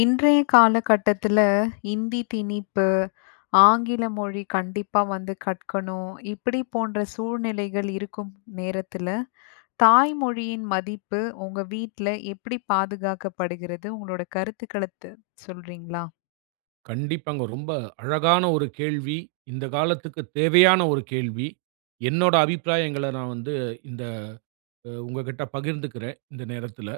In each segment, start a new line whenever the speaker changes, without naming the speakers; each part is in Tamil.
இன்றைய காலகட்டத்துல இந்தி திணிப்பு, ஆங்கில மொழி கண்டிப்பா வந்து கற்கணும். இப்படி போன்ற சூழ்நிலைகள் இருக்கும் நேரத்துல, தாய்மொழியின் மதிப்பு உங்க வீட்ல எப்படி பாதுகாக்கப்படுகிறது? உங்களோட கருத்துக்கள சொல்றீங்களா?
கண்டிப்பாங்க. ரொம்ப அழகான ஒரு கேள்வி. இந்த காலத்துக்கு தேவையான ஒரு கேள்வி. என்னோட அபிப்பிராயங்கள நான் வந்து இந்த உங்ககிட்ட பகிர்ந்துக்கிறேன், இந்த நேரத்தில.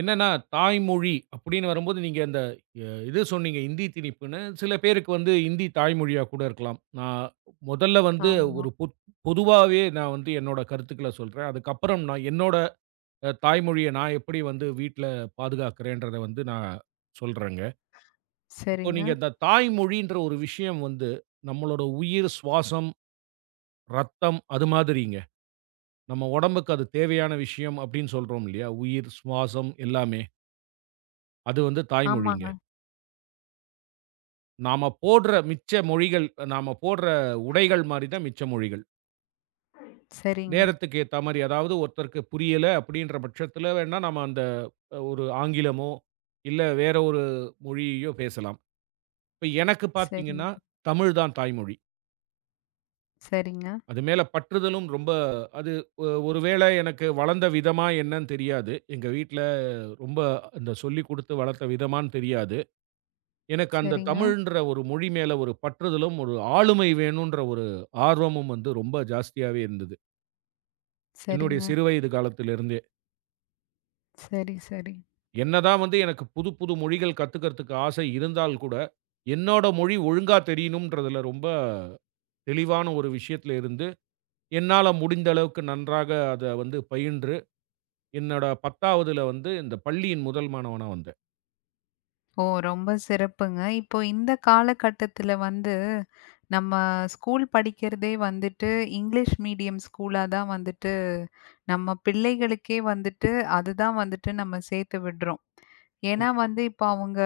என்னன்னா, தாய்மொழி அப்படின்னு வரும்போது நீங்க அந்த இது சொன்னீங்க, இந்தி திணிப்புன்னு. சில பேருக்கு வந்து இந்தி தாய்மொழியா கூட இருக்கலாம். நான் முதல்ல வந்து
ஆமா.
ஒரு பொத் பொதுவாவே நான் வந்து என்னோட கருத்துக்கள சொல்றேன். அதுக்கப்புறம் நான் என்னோட தாய்மொழிய நான் எப்படி வந்து வீட்ல பாதுகாக்கிறேன்றத வந்து நான் சொல்றேங்க. இப்போ
சரிங்க.
நீங்க இந்த தாய்மொழின்ற ஒரு விஷயம் வந்து, நம்மளோட உயிர், சுவாசம், ரத்தம் அது மாதிரிங்க. நம்ம உடம்புக்கு அது தேவையான விஷயம் அப்படின்னு சொல்றோம் இல்லையா? உயிர், சுவாசம் எல்லாமே. அது வந்து தாய்மொழிங்க.
ஆமாங்க.
நாம போடுற மிச்ச மொழிகள், நாம போடுற உடைகள் மாரி தான் மிச்ச மொழிகள்.
சரிங்க.
நேரத்துக்கு ஏத்தா மாரி, அதாவது ஒருத்தருக்கு புரியல அப்படின்ற பட்சத்தில வேணா நம்ம அந்த ஒரு ஆங்கிலமோ, இல்ல வேற ஒரு மொழியையோ பேசலாம். இப்ப எனக்கு பார்த்தீங்கன்னா,
சரிங்க.
தமிழ் தான் தாய்மொழி.
சரிங்க.
அது மேல பற்றுதலும் ரொம்ப அது ஒரு வேள எனக்கு வளந்த விதமா என்னன்னு தெரியாது. எங்க வீட்ல ரொம்ப அந்த சொல்லிக் குடுத்து வளர்த்த விதமான்னு தெரியாது. எனக்கு அந்த
சரிங்க.
தமிழ்ன்ற ஒரு மொழி மேல ஒரு பற்றுதலும், ஒரு ஆளுமை வேணுன்ற ஒரு ஆர்வமும் வந்து ரொம்ப ஜாஸ்தியாவே இருந்தது. என்னுடைய
சரிங்க.
சிறு வயது காலத்திலிருந்தே.
சரி, சரி.
என்னதான் வந்து எனக்கு புது புது மொழிகள் கத்துக்கிறதுக்கு ஆசை இருந்தால் கூட, என்னோட மொழி ஒழுங்கா தெரியணும்ன்றதுல ரொம்ப தெளிவான ஒரு விஷயத்துல இருந்து, என்னால முடிந்த அளவுக்கு நன்றாக அத வந்து பயின்று என்னோட 10வதுல வந்து இந்த பள்ளியின் முதல் மாணவனா வந்தேன்.
ஓ! ரொம்ப சிறப்புங்க. இப்போ இந்த காலகட்டத்தில வந்து, நம்ம ஸ்கூல் படிக்கிறதே வந்துட்டு இங்கிலீஷ் மீடியம் ஸ்கூலா தான் வந்துட்டு, நம்ம பிள்ளைகளுக்கே வந்துட்டு அதுதான் வந்துட்டு நம்ம சேர்த்து விடுறோம். ஏன்னா வந்து இப்போ அவங்க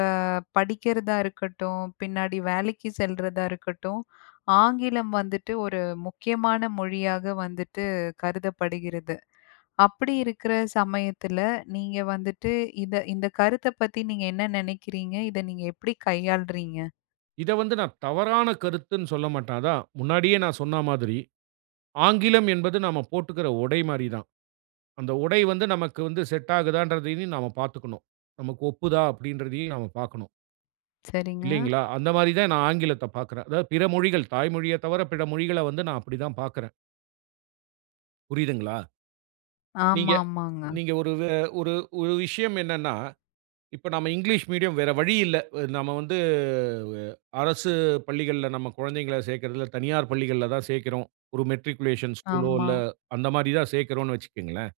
படிக்கிறதா இருக்கட்டும், பின்னாடி வேலைக்கு செல்றதா இருக்கட்டும், ஆங்கிலம் வந்துட்டு ஒரு முக்கியமான மொழியாக வந்துட்டு கருதப்படுகிறது. அப்படி இருக்கிற சமயத்துல, நீங்க வந்துட்டு இத இந்த கருத்த பத்தி நீங்க என்ன நினைக்கிறீங்க? இத நீங்க எப்படி கையாள்றீங்க?
இத வந்து நான் தவறான கருத்துன்னு சொல்ல மாட்டேன். அதான் முன்னாடியே நான் சொன்ன மாதிரி, ஆங்கிலம் என்பது நாம போட்டுக்கிற உடை மாரி தான். அந்த உடை வந்து நமக்கு வந்து செட் ஆகுதான்றதையும் நாம பார்த்துக்கணும். நமக்கு ஒப்புதா அப்படின்றதையும் நாம பார்க்கணும்.
சரிங்க.
இல்லைங்களா? அந்த மாரி தான் நான் ஆங்கிலத்த பார்க்குறேன். அதாவது பிற மொழிகள், தாய்மொழிய தவிர பிற மொழிகள வந்து நான் அப்படி தான் பார்க்குறேன். புரியுதுங்களா? நீங்க
ஆமாமாங்க.
நீங்க ஒரு ஒரு விஷயம் என்னன்னா இப்ப நம்ம இங்கிலீஷ் மீடியம் வேற வழி இல்ல. நம்ம வந்து அஹ், அரசு பள்ளிகள்ல நம்ம குழந்தைங்கள சேர்க்கறதில்ல, தனியார் பள்ளிகள்ல தான் சேர்க்கிறோம். ஒரு மெட்ரிகுலேஷன் ஸ்கூலோ
ஆமா,
இல்ல அந்த மாரி தான் சேர்க்கிறோம்னு வச்சுக்கங்களேன்.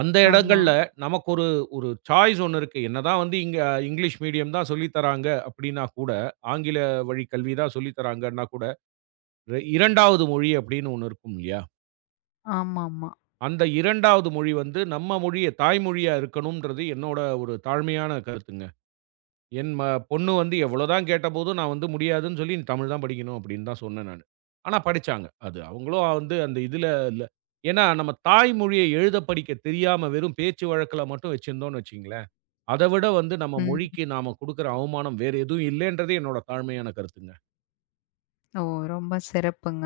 அந்த
ஆமா,
இடங்கள்ல நமக்கு ஒரு ஒரு சாய்ஸ் ஒண்ணு இருக்கு. என்னதான் வந்து இங்க இங்கிலீஷ் மீடியம் தான் சொல்லி தராங்க அப்படின்னா கூட, ஆங்கில வழி கல்வி தான் சொல்லி தராங்கன்னா கூட, 2வது மொழி அப்படின்னு ஒண்ணு இருக்கும் இல்லையா?
ஆமாமா.
அந்த 2வது மொழி வந்து நம்ம மொழிய தாய்மொழியா இருக்கணும்ன்றது என்னோட ஒரு தாழ்மையான கருத்துங்க. என் ம பொண்ணு வந்து எவ்வளோதான் கேட்டபோதும், நான் வந்து முடியாதுன்னு சொல்லி, "நீ தமிழ் தான் படிக்கணும்." அப்படின்னு தான் சொன்னேன் நானு. ஆனா படிச்சாங்க. அது அவங்களும் வந்து அந்த இதுல இல்ல. ஏன்னா நம்ம தாய்மொழிய எழுத படிக்க தெரியாம வெறும் பேச்சு வழக்குல மட்டும் வச்சிருந்தோம்னு வச்சுக்கங்களேன், அத விட வந்து நம்ம
ம்.
மொழிக்கு நாம குடுக்குற அவமானம் வேற எதுவும் இல்லைன்றதே என்னோட தாழ்மையான கருத்துங்க.
ஓ! ரொம்ப சிறப்புங்க.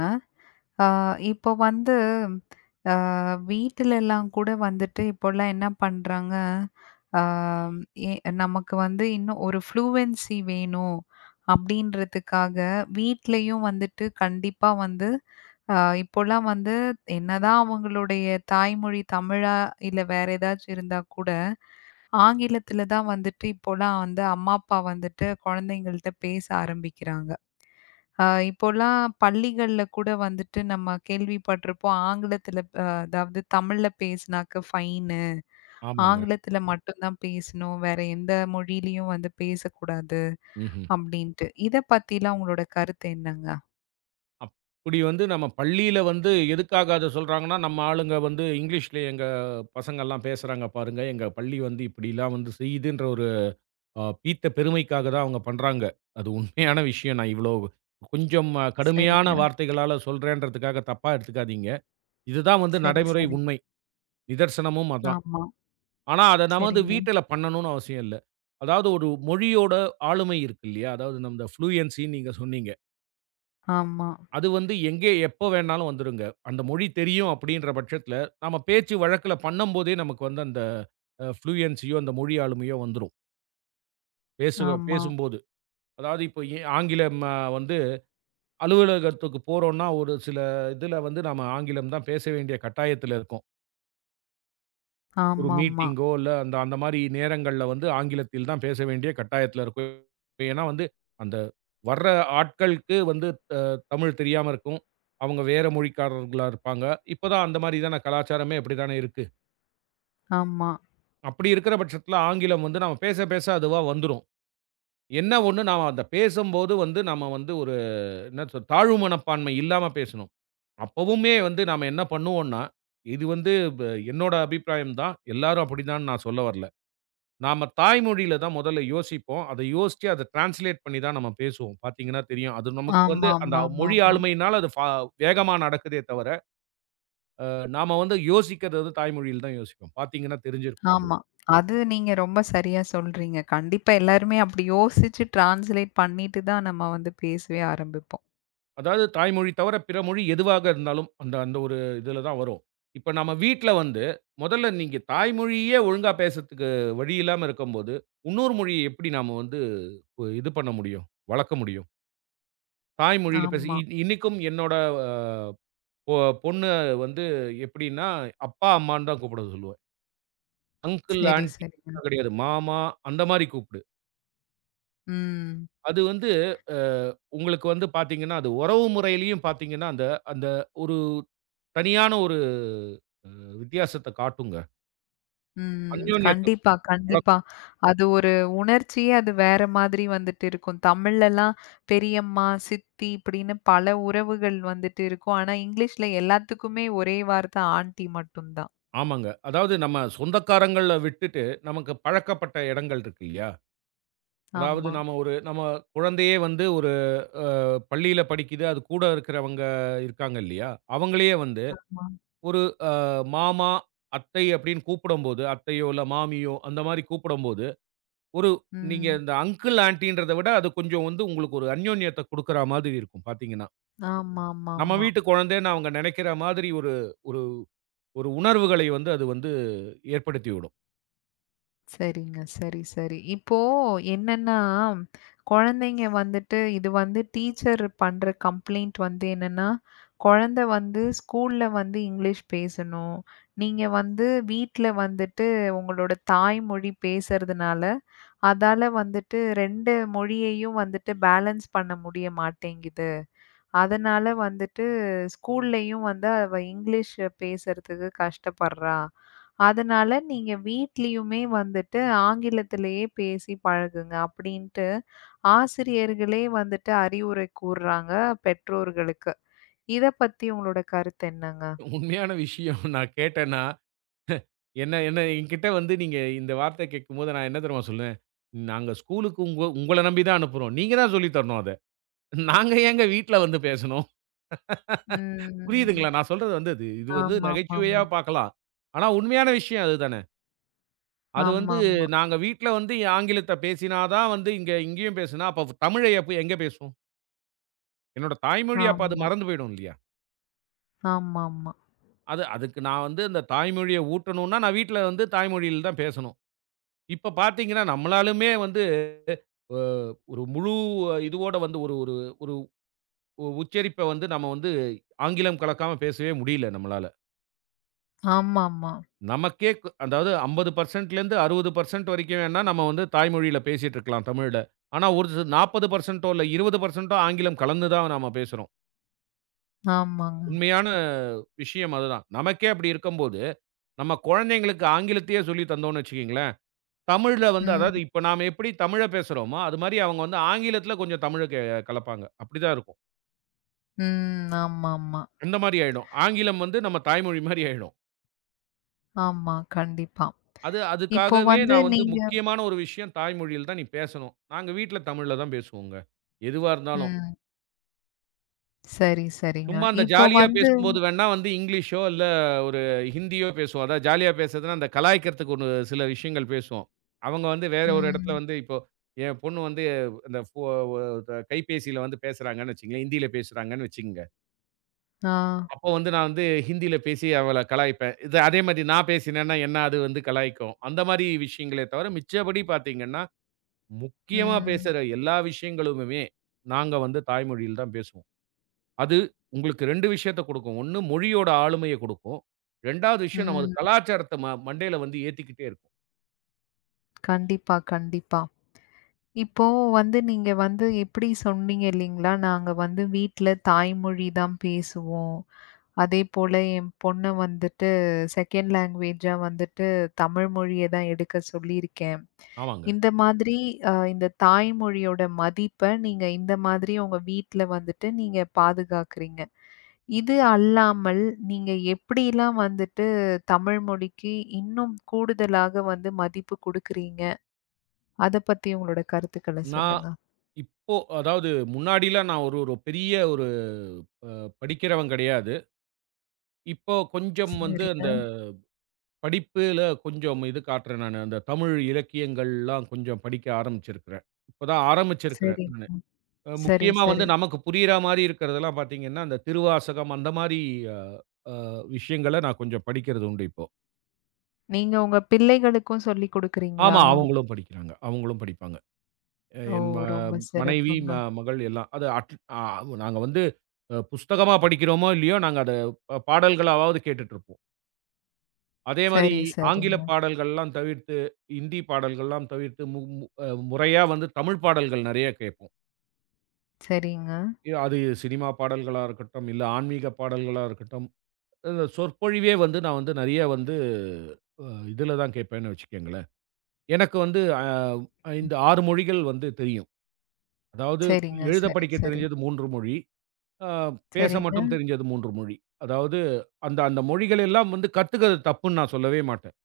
ஆ, இப்போ வந்து அ வீட்டிலலாம் கூட வந்துட்டு இப்போலாம் என்ன பண்றாங்க, ஆ எ நமக்கு வந்து இன்னும் ஒரு ஃப்ளூவென்சி வேணும் அப்படின்றதுக்காக வீட்லயும் வந்துட்டு கண்டிப்பா வந்து அ இப்போலாம் வந்து என்னதான் அவங்களுடைய தாய்மொழி தமிழா இல்ல வேற ஏதாச்சும் இருந்தா கூட, ஆங்கிலத்தில தான் வந்துட்டு இப்போலாம் வந்து அம்மா, அப்பா வந்துட்டு குழந்தைங்கள்ட்ட பேச ஆரம்பிக்கிறாங்க. இப்போலாம் பள்ளிகள்ல கூட வந்துட்டு நம்ம கேள்விப்பட்டிருப்போம். ஆங்கிலத்தில அதாவது தமிழ்ல பேசினாக்க ஃபைனு.
ஆமாங்க.
ஆங்கிலத்தில மட்டும் தான் பேசணும். வேற எந்த மொழியிலயும் வந்து பேசக்கூடாது
ம்ஹ்ம்.
அப்படின்ட்டு. இத பத்திலாம் உங்களோட கருத்து என்னங்க?
அப்படி வந்து நம்ம பள்ளியில வந்து எதுக்காக அத சொல்றாங்கன்னா, நம்ம ஆளுங்க வந்து இங்கிலீஷ்ல எங்க பசங்கள்லாம் பேசுறாங்க பாருங்க, எங்க பள்ளி வந்து இப்படிலாம் வந்து செய்யுதுன்ற ஒரு பீத்த பெருமைக்காக தான் அவங்க பண்றாங்க. அது உண்மையான விஷயம். நான் இவ்ளோ கொஞ்சம் கடுமையான
சரிங்க.
வார்த்தைகளால சொல்றேன்றதுக்காக தப்பா எடுத்துக்காதீங்க. இதுதான் வந்து
சரி,
நடைமுறை
சரி.
உண்மை. நிதர்சனமும் அதான்.
ஆமா.
ஆனா, அத நமது
சரிங்க.
வீட்டில பண்ணணும்னு அவசியம் இல்ல. அதாவது ஒரு மொழியோட ஆளுமை இருக்கு இல்லையா? அதாவது நம்ம ஃப்ளூயன்ஸின்னு நீங்க சொன்னீங்க.
ஆமா,
அது வந்து எங்கே எப்போ வேணாலும் வந்துருங்க. அந்த மொழி தெரியும் அப்படின்ற பட்சத்தில, நாம பேச்சு வழக்குல பண்ணும்போதே நமக்கு வந்து அந்த ஃப்ளூயன்ஸியோ அந்த மொழி ஆளுமையோ வந்துரும்.
ஆமா,
பேசும்போது. அதாவது இப்போ ஆங்கிலம் வந்து அலுவலகத்துக்கு போறோம்னா, ஒரு சில இதுல வந்து நாம ஆங்கிலம் தான் பேச வேண்டிய கட்டாயத்துல இருக்கோம். ஒரு
ஆமாமா.
மீட்டிங்கோ, இல்ல அந்த அந்த மாரி நேரங்கள்ல வந்து ஆங்கிலத்தில் தான் பேச வேண்டிய கட்டாயத்துல இருக்கும். ஏன்னா வந்து, அந்த வர்ற ஆட்களுக்கு வந்து தமிழ் தெரியாம இருக்கும். அவங்க வேற மொழிக்காரர்களா இருப்பாங்க. இப்ப தான் அந்த மாரி தான கலாச்சாரமே அப்படி தானே இருக்கு.
ஆமா.
அப்படி இருக்கிற பட்சத்துல ஆங்கிலம் வந்து நாம பேச, பேச அதுவா வந்துரும். என்ன ஒண்ணு நாம அத பேசும்போது வந்து, நாம வந்து ஒரு என்ன சொல் தாழ்வு மனப்பான்மை இல்லாம பேசணும். அப்பவுமே வந்து நாம என்ன பண்ணுவோம்ன்னா, இது வந்து ப என்னோட அபிப்பிராயம் தான். எல்லாரும் அப்படிதான்னு நான் சொல்ல வரல. நாம தாய்மொழியில தான் முதல்ல யோசிப்போம். அத யோசிச்சு அத டிரான்ஸ்லேட் பண்ணி தான் நம்ம பேசுவோம். பார்த்தீங்கன்னா தெரியும். அது நமக்கு வந்து அந்த மொழி
ஆமாமாமாமா.
ஆளுமையினால அது வேகமா நடக்குதே தவிர, நாம வந்து யோசிக்கிறது வந்து தாய்மொழியில தான் யோசிப்போம். பார்த்தீங்கன்னா தெரிஞ்சிருக்கும்.
ஆமா. அது நீங்க ரொம்ப சரியா சொல்றீங்க. கண்டிப்பா எல்லாருமே அப்படி யோசிச்சு டிரான்ஸ்லேட் பண்ணிட்டு தான் நம்ம வந்து பேசவே ஆரம்பிப்போம்.
அதாவது தாய்மொழி தவிர பிற மொழி எதுவாக இருந்தாலும், அந்த அந்த ஒரு இதுல தான் வரும். இப்ப நம்ம வீட்ல வந்து, முதல்ல நீங்க தாய்மொழியே ஒழுங்கா பேசறதுக்கு வழி இல்லாம இருக்கும்போது, இன்னொரு மொழிய எப்படி நாம வந்து இது பண்ண முடியும்? வளர்க்க முடியும்? தாய்மொழியில பேச
ஆமா.
இன்னைக்கும் என்னோட அ பொ பொண்ணு வந்து எப்படின்னா, அப்பா, அம்மான்னு தான் கூப்பிட சொல்லுவேன். அங்கிள்,
சரி,
ஆன்டி
சரிங்க.
கிடையாது. மாமா அந்த மாரி கூப்பிடு.
ம்.
அது வந்து அ உங்களுக்கு வந்து பாத்தீங்கன்னா, அது உறவு முறையிலயும் பாத்தீங்கன்னா, அந்த அந்த ஒரு தனியான ஒரு அ வித்தியாசத்த காட்டுங்க.
ம்.
அந்யோன்யத்த
கண்டிப்பா, கண்டிப்பா.
வளர்க்கும்.
அது ஒரு உணர்ச்சியே அது வேற மாதிரி வந்துட்டு இருக்கும். தமிழ்லலாம் பெரியம்மா, சித்தி இப்படின்னு பல உறவுகள் வந்துட்டு இருக்கும். ஆனா இங்கிலீஷ்ல எல்லாத்துக்குமே ஒரே வார்த்தை ஆன்டி மட்டும் தான்.
ஆமாங்க. அதாவது நம்ம சொந்தக்காரங்கள விட்டுட்டு, நமக்கு பழக்கப்பட்ட இடங்கள் இருக்கு இல்லையா? அதாவது
ஆமா.
நாம ஒரு நம்ம குழந்தையே வந்து ஒரு அ பள்ளியில படிக்குது. அது கூட இருக்கிறவங்க இருக்காங்க இல்லையா? அவங்களையே வந்து
ஆமா.
ஒரு அ மாமா, அத்தை அப்படின்னு கூப்பிடும்போது, அத்தையோ இல்ல மாமியோ அந்த மாரி கூப்பிடும்போது, ஒரு நீங்க
ம்.
இந்த அங்கிள், ஆன்டின்றத விட அது கொஞ்சம் வந்து உங்களுக்கு ஒரு அந்யோன்யத்த குடுக்குற மாதிரி இருக்கும் பார்த்தீங்கன்னா. நம்ம
ஆமாமாமா.
வீட்டு குழந்தைன்னு அவங்க நினைக்கிற மாதிரி ஒரு ஒரு ஒரு உணர்வுகளை வந்து அது வந்து ஏற்படுத்தி விடும்.
சரிங்க. சரி, சரி. இப்போ என்னன்னா, குழந்தைங்க வந்துட்டு இது வந்து டீச்சர் பண்ற கம்ப்ளைண்ட் வந்து என்னன்னா, குழந்தை வந்து ஸ்கூல்ல வந்து இங்கிலீஷ் பேசணும். நீங்க வந்து வீட்ல வந்துட்டு உங்களோட தாய்மொழி பேசுறதுனால, அதால வந்துட்டு 2 மொழியையும் வந்துட்டு பேலன்ஸ் பண்ண முடிய மாட்டேங்குது. அதனால வந்துட்டு ஸ்கூல்லயும் வந்து அவ இங்கிலீஷ் பேசுறதுக்கு கஷ்டப்படுறா. அதனால நீங்க வீட்லயுமே வந்துட்டு ஆங்கிலத்திலேயே பேசி பழகுங்க அப்படின்ட்டு ஆசிரியர்களே வந்துட்டு அறிவுரை கூர்றாங்க பெற்றோர்களுக்கு. இத பத்தி உங்களோட கருத்து என்னங்க?
உண்மையான விஷயம் நான் கேட்டேன்னா, என்ன என்ன என்கிட்ட வந்து நீங்க இந்த வார்த்தை கேட்கும்போது நான் என்ன தெரியுமா சொல்லுவேன்? நாங்க ஸ்கூலுக்கு உங்கள நம்பி தான் அனுப்புறோம். நீங்க தான் சொல்லி தரணும் அத. நாங்க ஏங்க வீட்ல வந்து பேசணும்?
ம்.
புரியுதுங்களா? நான் சொல்றது வந்து அது இது வந்து நகைச்சுவையா
ஆமாமாமா.
பார்க்கலாம். ஆனா உண்மையான விஷயம் அதுதானே. அது வந்து
ஆமாமா.
நாங்க வீட்ல வந்து ஆங்கிலத்த பேசினா தான் வந்து இங்கேயும் பேசுனா, அப்ப தமிழை எப்ப எங்க பேசுவோம்? என்னோட தாய்மொழி அப்ப அது
ஆமா.
மறந்து போயிடும் இல்லையா?
ஆமாமா.
அது அதுக்கு நான் வந்து அந்த தாய்மொழிய ஊட்டணும்னா, நான் வீட்ல வந்து தாய்மொழியில தான் பேசணும். இப்ப பார்த்தீங்கன்னா, நம்மளாலுமே வந்து அ ஒரு முழு இதுவோட வந்து ஒரு ஒரு ஒரு உச்சரிப்ப வந்து நம்ம வந்து ஆங்கிலம் கலக்காம பேசவே முடியல நம்மளால.
ஆமாமா.
நமக்கே க் அதாவது 50%லேருந்து 60% வரைக்கும் வேணா நம்ம வந்து தாய்மொழியில பேசிட்டு இருக்கலாம் தமிழ்ல. ஆனா ஒரு சி 40%ஓ இல்ல 20%ஓ ஆங்கிலம் கலந்து தான் நாம பேசுறோம்.
ஆமாங்க.
உண்மையான விஷயம் அதுதான். நமக்கே அப்படி இருக்கும்போது, நம்ம குழந்தைங்களுக்கு ஆங்கிலத்தையே சொல்லி தந்தோம்னு வச்சுக்கங்களேன் தமிழ்ல வந்து
ம்.
அதாவது இப்ப நாம எப்படி தமிழ பேசுறோமோ, அது மாரி அவங்க வந்து ஆங்கிலத்தில கொஞ்சம் தமிழ கே கலப்பாங்க. அப்படிதான் இருக்கும்.
ம். ஆமாமா. ஆமா.
அந்த மாரி ஆயிடும். ஆங்கிலம் வந்து நம்ம தாய்மொழி மாரி ஆயிடும்.
ஆமா கண்டிப்பா.
அது
இப்போ
அதுக்காகவே
வந்து
நான் வந்து
நீங்க
முக்கியமான ஒரு விஷயம் தாய்மொழியில தான் நீ பேசணும். நாங்க வீட்ல தமிழ்ல தான் பேசுவோங்க. எதுவா இருந்தாலும்.
ம். சரி, சரிங்க.
சும்மா அந்த
இப்போ
ஜாலியா
வந்து
பேசும்போது வேணா வந்து இங்கிலீஷோ, இல்ல ஒரு ஹிந்தியோ பேசுவோம். அதாவது ஜாலியா பேசுறதுன்னா, அந்த கலாய்க்கிறதுக்கு ஒண்ணு சில விஷயங்கள் பேசுவோம். அவங்க வந்து வேற ஒரு
ம்.
இடத்துல வந்து இப்போ என் பொண்ணு வந்து அந்த ஃபோ ஒ த கைபேசியில வந்து பேசுறாங்கன்னு வச்சுக்கங்களேன், ஹிந்தியில பேசுறாங்கன்னு வச்சுக்கங்க.
ஆ.
அப்போ வந்து நான் வந்து ஹிந்தியில பேசி அவள கலாய்ப்பேன். இது அதே மாரி நான் பேசினேன்னா என்ன அது வந்து கலாய்க்கும். அந்த மாரி விஷயங்களே தவிர, மிச்சபடி பார்த்தீங்கன்னா, முக்கியமா
ம்.
பேசுற எல்லா விஷயங்களுமே நாங்க வந்து தாய்மொழியில தான் பேசுவோம். அது உங்களுக்கு 2 விஷயத்த குடுக்கும். 1 மொழியோட ஆளுமைய குடுக்கும். 2வது விஷயம் நமது
ம்.
கலாச்சாரத்த மண்டையில வந்து ஏத்திக்கிட்டே இருக்கும்.
கண்டிப்பா, கண்டிப்பா. இப்போ வந்து நீங்க வந்து எப்படி சொன்னீங்க இல்லீங்களா, நாங்க வந்து வீட்ல தாய்மொழி தான் பேசுவோம். அதேபோல என் பொண்ண வந்துட்டு செகண்ட் லேங்குவேஜா வந்துட்டு தமிழ் மொழிய தான் எடுக்க சொல்லியிருக்கேன்.
ஆமாங்க.
இந்த மாதிரி இந்த தாய்மொழியோட மதிப்ப நீங்க இந்த மாதிரி உங்க வீட்ல வந்துட்டு நீங்க பாதுகாக்கிறீங்க. இது அல்லாமல், நீங்க எப்படிலாம் வந்துட்டு தமிழ் மொழிக்கு இன்னும் கூடுதலாக வந்து மதிப்பு குடுக்குறீங்க? அத பத்தி உங்களோட கருத்துக்கள
நான்
சொல்லுங்க.
இப்போ அதாவது முன்னாடிலாம் நான் ஒரு ஒரு பெரிய ஒரு அ படிக்கிறவன் கிடையாது. இப்போ கொஞ்சம் வந்து அந்த
சரிங்க,
படிப்புல கொஞ்சம் இது காட்டுறேன் நானு. அந்த தமிழ் இலக்கியங்கள்லாம் கொஞ்சம் படிக்க ஆரம்பிச்சிருக்கிறேன். இப்பதான் ஆரம்பிச்சிருக்கிறேன்
சரிங்க.
நானு.
சரி,
முக்கியமா வந்து
சரி.
நமக்கு புரியிற மாரி இருக்கிறதெல்லாம் பார்த்தீங்கன்னா, அந்த திருவாசகம் அந்த மாரி அ அ விஷயங்கள நான் கொஞ்சம் படிக்கிறது உண்டு இப்போ.
நீங்க உங்க பிள்ளைகளுக்கும் சொல்லிக் குடுக்குறீங்களா?
ஆமா. அவங்களும் படிக்கிறாங்க. அவங்களும் படிப்பாங்க. அ
ஓ!
என் ம
ரொம்ப
மனைவி,
சிறப்புங்க.
மகள் எல்லாம். அது அட் அ நாங்க வந்து புஸ்தகமா படிக்கிறோமோ, இல்லையோ நாங்க அத பாடல்களாவாவது கேட்டுட்டுருப்போம். அதே மாரி
சரி,
ஆங்கில
சரிங்க.
பாடல்கள்லாம் தவிர்த்து, இந்தி பாடல்கள்லாம் தவிர்த்து மு மு அ முறையா வந்து தமிழ் பாடல்கள் நெறைய கேட்போம்.
சரிங்க.
அது சினிமா பாடல்களா இருக்கட்டும், இல்ல ஆன்மீக பாடல்களா இருக்கட்டும், இந்த சொற்பொழிவே வந்து நான் வந்து நெறைய வந்து அ இதுல தான் கேட்பேன்னு வச்சுக்கங்களேன். எனக்கு வந்து இந்த 6 மொழிகள் வந்து தெரியும். அதாவது
சரிங்க.
எழுத,
சரி,
படிக்க
சரி.
தெரிஞ்சது 3 மொழி. அ பேச
சரிங்க.
மட்டும் தெரிஞ்சது 3 மொழி. அதாவது அந்த அந்த மொழிகள் எல்லாம் வந்து கத்துக்கறது தப்புன்னு நான் சொல்லவே மாட்டேன்.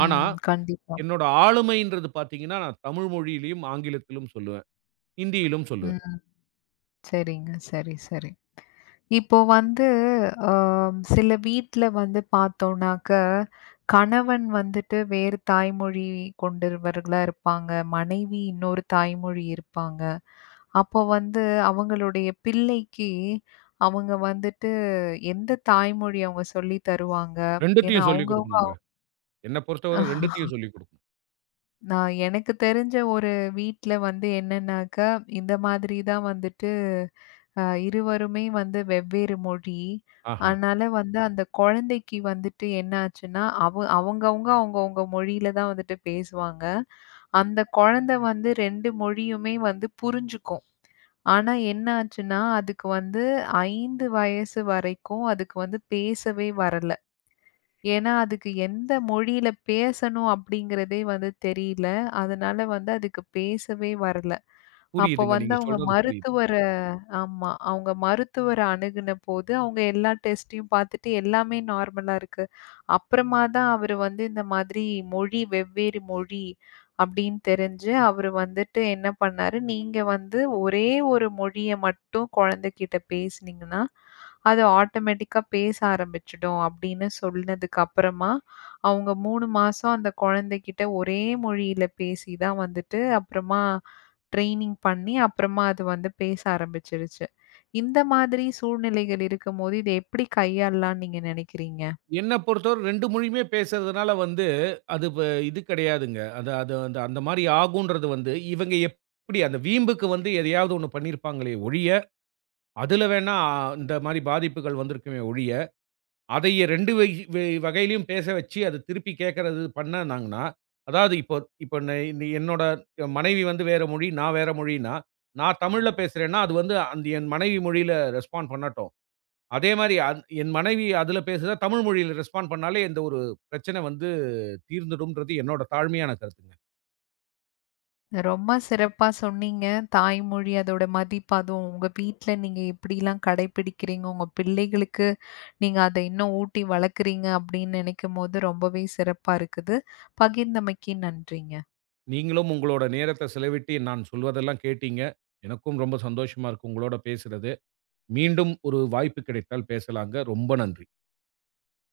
ஆனா,
ம். கண்டிப்பா.
என்னோட ஆளுமைன்றது பார்த்தீங்கன்னா, நான் தமிழ் மொழியிலயும், ஆங்கிலத்திலும் சொல்லுவேன். ஹிந்தியிலும் சொல்லுவேன்.
ம். சரிங்க. சரி, சரி. இப்போ வந்து அ சில வீட்ல வந்து பார்த்தோம்னாக்க, கணவன் வந்துட்டு வேறு தாய்மொழி கொண்டவர்களா இருப்பாங்க. மனைவி இன்னொரு தாய்மொழி இருப்பாங்க. அப்போ வந்து அவங்களுடைய பிள்ளைக்கு அவங்க வந்துட்டு எந்த தாய்மொழி அவங்க சொல்லி தருவாங்க? ஏன்னா
2த்தையும் சொல்லிக்
அவங்கவங்க
குடுக்கணுங்க. என்ன பொறுத்தவரை 2த்தையும் சொல்லிக் குடுக்கணும்.
நான் எனக்கு தெரிஞ்ச ஒரு வீட்ல வந்து என்னன்னாக்கா, இந்த மாதிரி தான் வந்துட்டு இருவருமே வந்து வெவ்வேறு மொழி.
ஆஹா.
அதனால வந்து அந்த குழந்தைக்கு வந்துட்டு என்ன ஆச்சுன்னா, அவ அவங்கவங்க அவங்கவங்க மொழியில தான் வந்துட்டு பேசுவாங்க. அந்த குழந்தை வந்து 2 மொழியுமே வந்து புரிஞ்சுக்கும். ஆனா என்ன ஆச்சுன்னா, அதுக்கு வந்து 5 வயசு வரைக்கும் அதுக்கு வந்து பேசவே வரல. ஏன்னா, அதுக்கு எந்த மொழியில பேசணும் அப்படிங்கிறதே வந்து தெரியல. அதனால வந்து அதுக்கு பேசவே வரல. அப்போ
புரியுதுங்க.
வந்து
நீங்க
அவங்க
சொல்றது புரியுது.
மருத்துவர் ஆமா. அவங்க மருத்துவர அணுகுனபோது, அவங்க எல்லா டெஸ்ட்டையும் பார்த்துட்டு எல்லாமே நார்மலா இருக்கு. அப்புறமா தான் அவரு வந்து இந்த மாதிரி மொழி வெவ்வேறு மொழி அப்படின்னு தெரிஞ்சு, அவரு வந்துட்டு என்ன பண்ணாரு, நீங்க வந்து ஒரே ஒரு மொழிய மட்டும் குழந்தைகிட்ட பேசுனீங்கன்னா, அது ஆட்டோமேட்டிக்கா பேச ஆரம்பிச்சுடும் அப்படின்னு சொன்னதுக்கு அப்புறமா, அவங்க 3 மாசம் அந்த குழந்தைகிட்ட ஒரே மொழியில பேசி தான் வந்துட்டு அப்புறமா ட்ரெய்னிங் பண்ணி, அப்புறமா அது வந்து பேச ஆரம்பிச்சிருச்சு. இந்த மாதிரி சூழ்நிலைகள் இருக்கும்போது, இத எப்படி கையாளலாம்ன்னு நீங்க நினைக்கிறீங்க?
என்ன பொறுத்தவரை 2 மொழியுமே பேசுறதுனால வந்து, அது வ இது கிடையாதுங்க. அது அது அந்த அந்த மாரி ஆகுன்றது வந்து, இவங்க எப்படி அந்த வீம்புக்கு வந்து எதையாவது ஒண்ணு பண்ணியிருப்பாங்களே ஒழிய, அதுல வேணா இந்த மாரி பாதிப்புகள் வந்திருக்குமே ஒழிய, அதைய 2 வை வை வகையிலயும் பேச வச்சு, அத திருப்பி கேட்கறது பண்ணானாங்கன்னா, அதாவது இப்போ இப்போ ந என்னோட மனைவி வந்து வேற மொழி, நான் வேற மொழின்னா, நான் தமிழ்ல பேசுறேன்னா, அது வந்து அந்த என் மனைவி மொழியில ரெஸ்பாண்ட் பண்ணட்டும். அதே மாரி என் மனைவி அதுல பேசுதா, தமிழ் மொழியில ரெஸ்பாண்ட் பண்ணாலே எந்த ஒரு பிரச்சனை வந்து தீர்ந்துடும்ன்றது என்னோட தாழ்மையான கருத்துங்க.
ரொம்ப சிறப்பா சொன்னீங்க. தாய்மொழி அதோட மதிப்பு, அதுவும் உங்க வீட்ல நீங்க எப்படிலாம் கடைப்பிடிக்கிறீங்க, உங்க பிள்ளைகளுக்கு நீங்க அத இன்னும் ஊட்டி வளர்க்குறீங்க அப்படின்னு நினைக்கும்போது ரொம்பவே சிறப்பா இருக்குது. பகிர்ந்தமைக்கு நன்றிங்க.
நீங்களும் உங்களோட நேரத்த செலவிட்டு நான் சொல்வதெல்லாம் கேட்டீங்க. எனக்கும் ரொம்ப சந்தோஷமா இருக்கு உங்களோட பேசுறது. மீண்டும் ஒரு வாய்ப்பு கிடைத்தால் பேசலாங்க. ரொம்ப நன்றி.